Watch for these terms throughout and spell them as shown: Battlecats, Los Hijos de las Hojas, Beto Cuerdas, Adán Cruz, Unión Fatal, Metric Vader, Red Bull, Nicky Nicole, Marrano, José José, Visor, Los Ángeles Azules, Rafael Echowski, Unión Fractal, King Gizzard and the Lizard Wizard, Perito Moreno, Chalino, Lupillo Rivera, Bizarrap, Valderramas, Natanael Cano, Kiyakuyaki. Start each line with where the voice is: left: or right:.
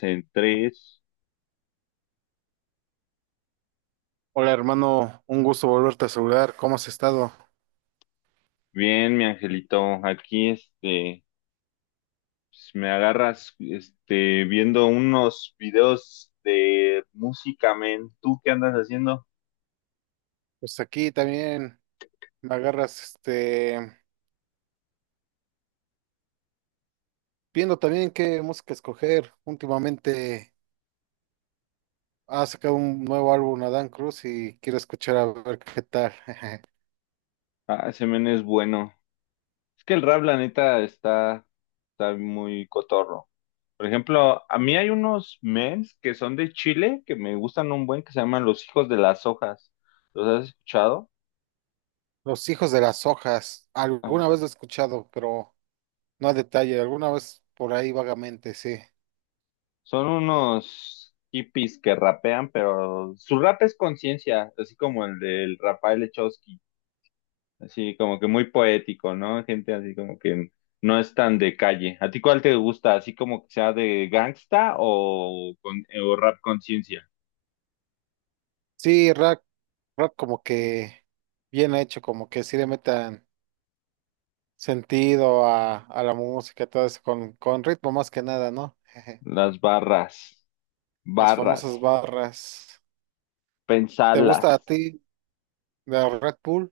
left: En tres.
right: Hola hermano, un gusto volverte a saludar. ¿Cómo has estado?
left: Bien, mi angelito, aquí pues, me agarras viendo unos videos de música, men. ¿Tú qué andas haciendo?
right: Pues aquí también me agarras, viendo también qué música escoger. Últimamente ha sacado un nuevo álbum Adán Cruz y quiero escuchar a ver qué tal.
left: Ah, ese men es bueno. Es que el rap, la neta, está muy cotorro. Por ejemplo, a mí hay unos mens que son de Chile que me gustan un buen que se llaman Los Hijos de las Hojas. ¿Los has escuchado?
right: Los Hijos de las Hojas. Alguna vez lo he escuchado, pero no a detalle. Alguna vez por ahí vagamente, sí.
left: Son unos hippies que rapean, pero su rap es conciencia, así como el del Rafael Echowski, así como que muy poético, ¿no? Gente así como que no es tan de calle. ¿A ti cuál te gusta? ¿Así como que sea de gangsta o, o rap conciencia?
right: Sí, rap como que bien hecho, como que sí le metan sentido a la música, todo eso, con ritmo más que nada, ¿no? Jeje.
left: Las barras,
right: Las
left: barras,
right: famosas barras. ¿Te gusta a
left: pensalas.
right: ti de Red Bull?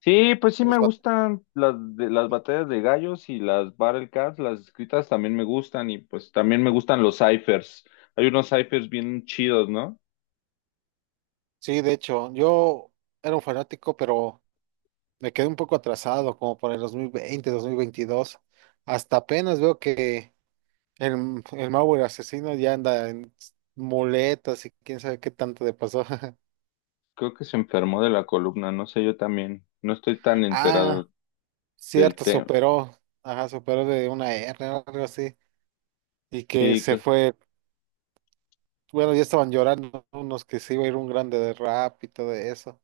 left: Sí, pues sí
right: Los
left: me
right: bat-
left: gustan las, las batallas de gallos y las Battlecats, las escritas también me gustan y pues también me gustan los ciphers. Hay unos ciphers bien chidos, ¿no?
right: sí, de hecho, yo era un fanático, pero me quedé un poco atrasado, como por el dos 2020, 2022. Hasta apenas veo que el Mauer asesino ya anda en muletas y quién sabe qué tanto le pasó.
left: Creo que se enfermó de la columna, no sé, yo también. No estoy tan
right: Ah,
left: enterado del
right: cierto,
left: tema.
right: superó. Ajá, superó de una R o algo así. Y que
left: Sí,
right: se fue. Bueno, ya estaban llorando unos que se iba a ir un grande de rap y todo eso.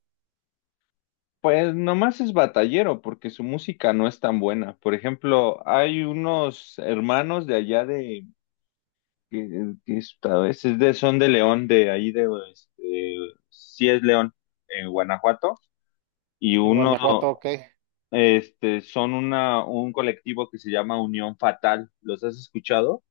left: pues nomás es batallero porque su música no es tan buena. Por ejemplo, hay unos hermanos de allá de, que a veces de, son de León, de ahí de, sí es León, en Guanajuato y
right: En
left: uno,
right: Guanajuato, ok.
left: son un colectivo que se llama Unión Fatal. ¿Los has escuchado?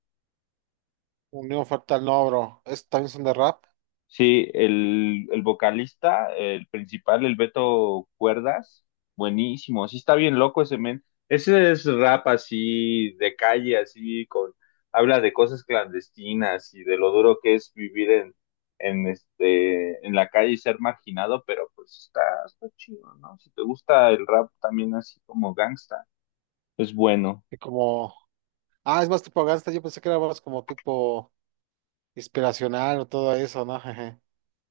right: Unión Fractal no, bro. Estos también son de rap.
left: Sí, el vocalista, el principal, el Beto Cuerdas, buenísimo. Sí, está bien loco ese men. Ese es rap así de calle, así habla de cosas clandestinas y de lo duro que es vivir en la calle y ser marginado, pero pues está chido, ¿no? Si te gusta el rap también así como gangsta, es bueno.
right: Y como. Ah, es más tipo gangsta. Yo pensé que era más como tipo inspiracional o todo eso, ¿no? Jeje.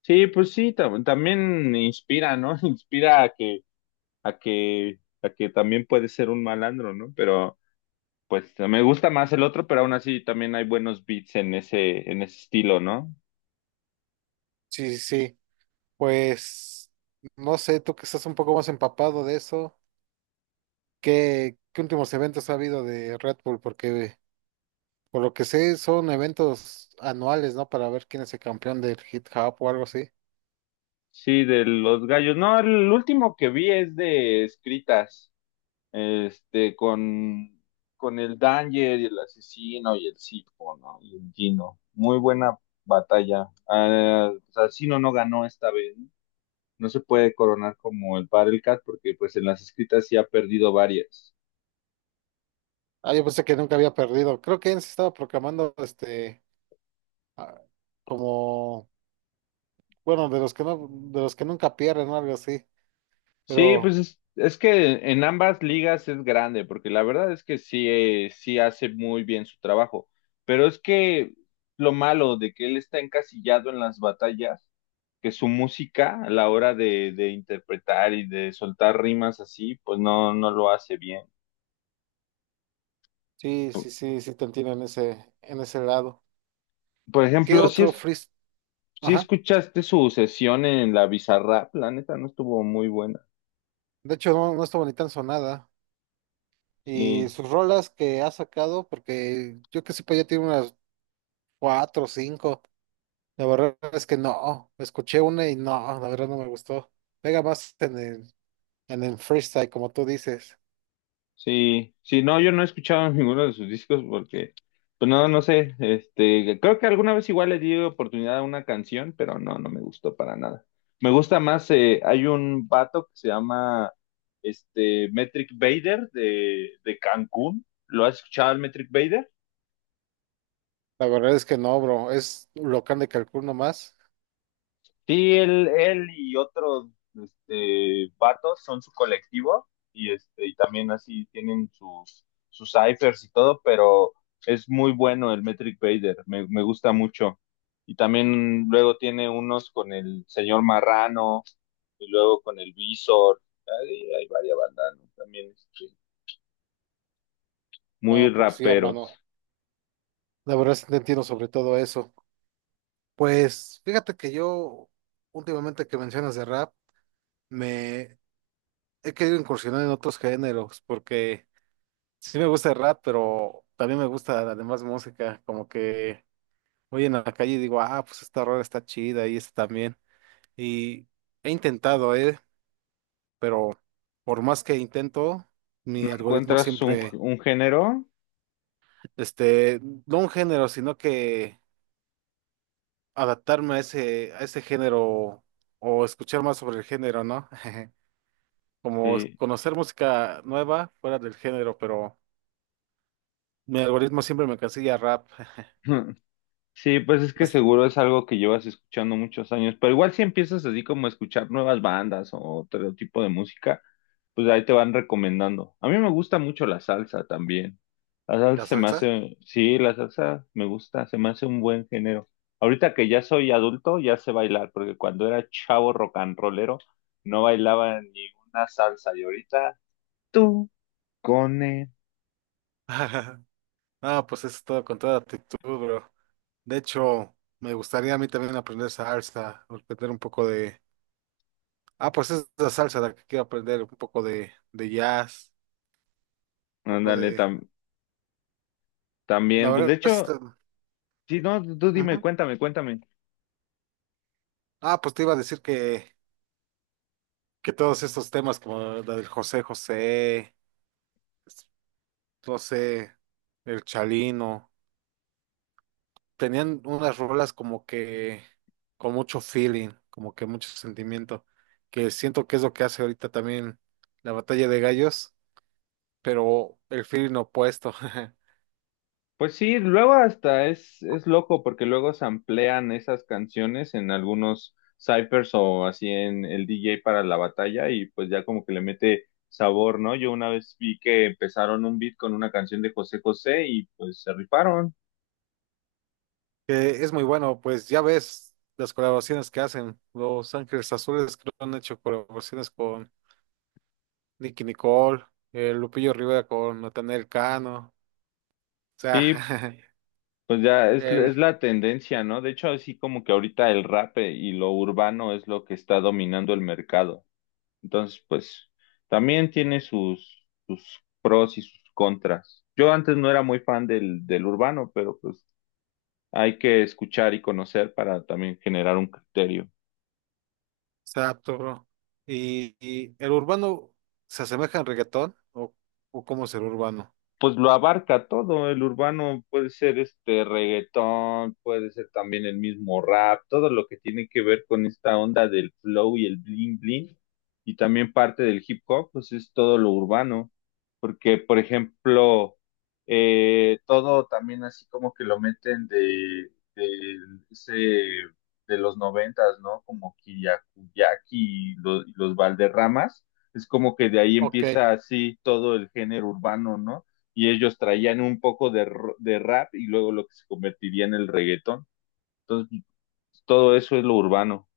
left: Sí, pues sí, también inspira, ¿no? Inspira a que también puede ser un malandro, ¿no? Pero pues me gusta más el otro, pero aún así también hay buenos beats en ese estilo, ¿no?
right: Sí, sí, sí. Pues, no sé, tú que estás un poco más empapado de eso. ¿Qué, qué últimos eventos ha habido de Red Bull? Porque por lo que sé, son eventos anuales, ¿no? Para ver quién es el campeón del hip hop o algo así.
left: Sí, de los gallos. No, el último que vi es de escritas, este, con, con el Danger y el asesino y el Sifo, ¿no? Y el Gino. Muy buena batalla. Ah, asesino no ganó esta vez, no se puede coronar como el Cat porque pues en las escritas sí ha perdido varias.
right: Ah, yo pensé que nunca había perdido. Creo que él se estaba proclamando ah, como bueno, de los que no, de los que nunca pierden o algo así.
left: Sí, pues
right: Pero
left: es que en ambas ligas es grande, porque la verdad es que sí, sí hace muy bien su trabajo, pero es que lo malo de que él está encasillado en las batallas, que su música a la hora de interpretar y de soltar rimas así, pues no, no lo hace bien.
right: sí,
left: Por,
right: sí, sí, sí te entiendo en ese lado. ¿Qué
left: ejemplo, si,
right: otro
left: es,
right: freestyle?
left: si
right: Ajá.
left: escuchaste su sesión en la Bizarrap, la neta no estuvo muy buena.
right: De hecho, no, no estuvo ni tan sonada. Y
left: Sí.
right: sus rolas que ha sacado, porque yo que sepa ya tiene unas cuatro o cinco. La verdad es que no. Escuché una y no, la verdad no me gustó. Pega más en el freestyle, como tú dices.
left: Sí, sí, no, yo no he escuchado ninguno de sus discos porque, pues no, no sé, creo que alguna vez igual le di oportunidad a una canción, pero no, no me gustó para nada. Me gusta más, hay un vato que se llama, Metric Vader de Cancún, ¿lo has escuchado, el Metric Vader?
right: La verdad es que no, bro. Es local de Cancún nomás.
left: Sí, él y otros vatos son su colectivo y también así tienen sus ciphers y todo, pero es muy bueno el Metric Vader, me gusta mucho. Y también luego tiene unos con el señor Marrano y luego con el Visor. Hay varias bandas, ¿no? También muy
right: No, pues sí, hermano.
left: raperos.
right: La verdad sí te entiendo sobre todo eso. Pues fíjate que yo, últimamente que mencionas de rap, me he querido incursionar en otros géneros, porque sí me gusta el rap, pero también me gusta la demás música. Como que voy en la calle y digo, ah, pues esta rola está chida y esta también. Y he intentado, pero por más que intento, mi algoritmo
left: ¿Encuentras un,
right: siempre.
left: un género?
right: este, no un género, sino que adaptarme a ese género o escuchar más sobre el género, ¿no? Como
left: Sí.
right: conocer música nueva fuera del género, pero mi algoritmo siempre me cancilla rap.
left: Sí, pues es que
right: ¿Es
left: seguro es algo que llevas escuchando muchos años, pero igual si empiezas así como a escuchar nuevas bandas o otro tipo de música, pues ahí te van recomendando. A mí me gusta mucho la salsa también. La
right: ¿La
left: salsa se me
right: salsa?
left: hace, sí, la salsa me gusta, se me hace un buen género. Ahorita que ya soy adulto, ya sé bailar, porque cuando era chavo rock and rollero, no bailaba ni una salsa. Y ahorita, tú, cone,
right: Ah, pues es todo con toda actitud, bro. De hecho, me gustaría a mí también aprender salsa, aprender un poco de... Ah, pues es la salsa la que quiero aprender, un poco de jazz, un poco
left: ándale,
right: de... La
left: también, pues de
right: verdad es...
left: hecho, sí, no, tú dime,
right: Ujú.
left: cuéntame, cuéntame.
right: Ah, pues te iba a decir que todos estos temas como la del José José, no sé, el Chalino, tenían unas rolas como que con mucho feeling, como que mucho sentimiento, que siento que es lo que hace ahorita también la batalla de gallos, pero el feeling opuesto.
left: Pues sí, luego hasta es loco porque luego samplean esas canciones en algunos cyphers o así en el DJ para la batalla y pues ya como que le mete sabor, ¿no? Yo una vez vi que empezaron un beat con una canción de José José y pues se rifaron.
right: Que es muy bueno, pues ya ves las colaboraciones que hacen, Los Ángeles Azules creo que han hecho colaboraciones con Nicky Nicole, Lupillo Rivera con Natanael Cano. Sea,
left: Sí, pues ya es,
right: el,
left: es la tendencia, ¿no? De hecho, así como que ahorita el rap y lo urbano es lo que está dominando el mercado. Entonces, pues también tiene sus pros y sus contras. Yo antes no era muy fan del urbano, pero pues hay que escuchar y conocer para también generar un criterio.
right: exacto, bro. Y el urbano se asemeja al reggaetón o cómo es el urbano.
left: Pues lo abarca todo, el urbano puede ser este reggaetón, puede ser también el mismo rap, todo lo que tiene que ver con esta onda del flow y el bling bling, y también parte del hip hop, pues es todo lo urbano, porque por ejemplo, todo también así como que lo meten de ese de los noventas, ¿no? Como Kiyakuyaki y y los Valderramas, es como que de ahí
right: Ok,
left: empieza
right: es
left: así todo el género urbano, ¿no? Y ellos traían un poco de rap y luego lo que se convertiría en el reggaetón. Entonces, todo eso es lo urbano.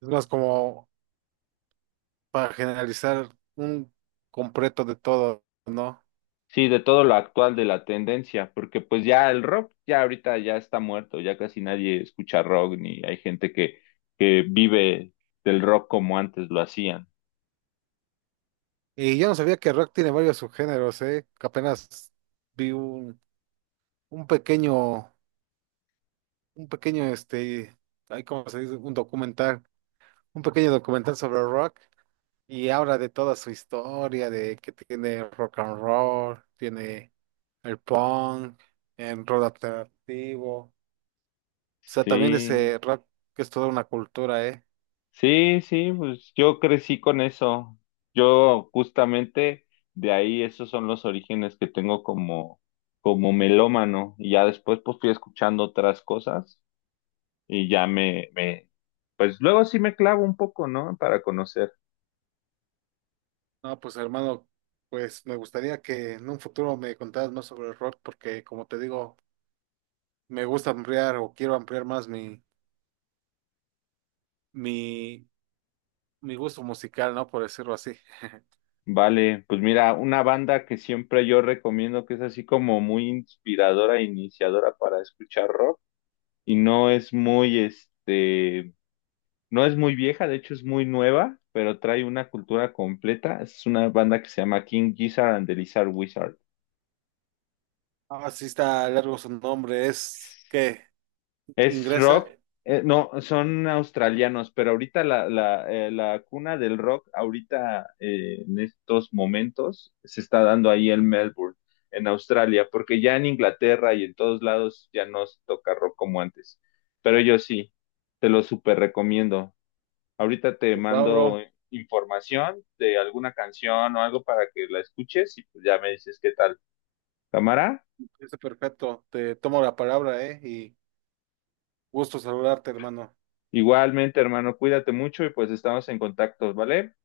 right: más como para generalizar un completo de todo, ¿no?
left: Sí, de todo lo actual de la tendencia, porque pues ya el rock ya ahorita ya está muerto, ya casi nadie escucha rock ni hay gente que vive del rock como antes lo hacían.
right: Y yo no sabía que rock tiene varios subgéneros, ¿eh? Que apenas vi un pequeño, un pequeño, este, ahí cómo se dice, un documental, un pequeño documental sobre rock. Y habla de toda su historia, de que tiene rock and roll, tiene el punk, el rock alternativo. O sea, también
left: Sí.
right: ese rock que es toda una cultura, ¿eh?
left: Sí, sí, pues yo crecí con eso. Yo justamente de ahí esos son los orígenes que tengo como melómano. Y ya después pues fui escuchando otras cosas y ya pues luego sí me clavo un poco, ¿no? Para conocer.
right: No, pues hermano, pues me gustaría que en un futuro me contaras más sobre el rock, porque como te digo, me gusta ampliar o quiero ampliar más mi, mi gusto musical, ¿no? Por decirlo así.
left: Vale, pues mira, una banda que siempre yo recomiendo que es así como muy inspiradora e iniciadora para escuchar rock y no es muy este No es muy vieja, de hecho es muy nueva, pero trae una cultura completa. Es una banda que se llama King Gizzard and the Lizard Wizard.
right: Ah, sí está largo su nombre, es qué
left: Es
right: ingresa.
left: rock, no, son australianos, pero ahorita la cuna del rock, ahorita en estos momentos, se está dando ahí en Melbourne, en Australia, porque ya en Inglaterra y en todos lados ya no se toca rock como antes. Pero yo sí, te lo súper recomiendo. Ahorita te
right: Pues va,
left: mando
right: bro.
left: información de alguna canción o algo para que la escuches y pues ya me dices qué tal. Cámara,
right: Está perfecto, te tomo la palabra, ¿eh? Y gusto saludarte, hermano.
left: igualmente, hermano, cuídate mucho y pues estamos en contacto, ¿vale?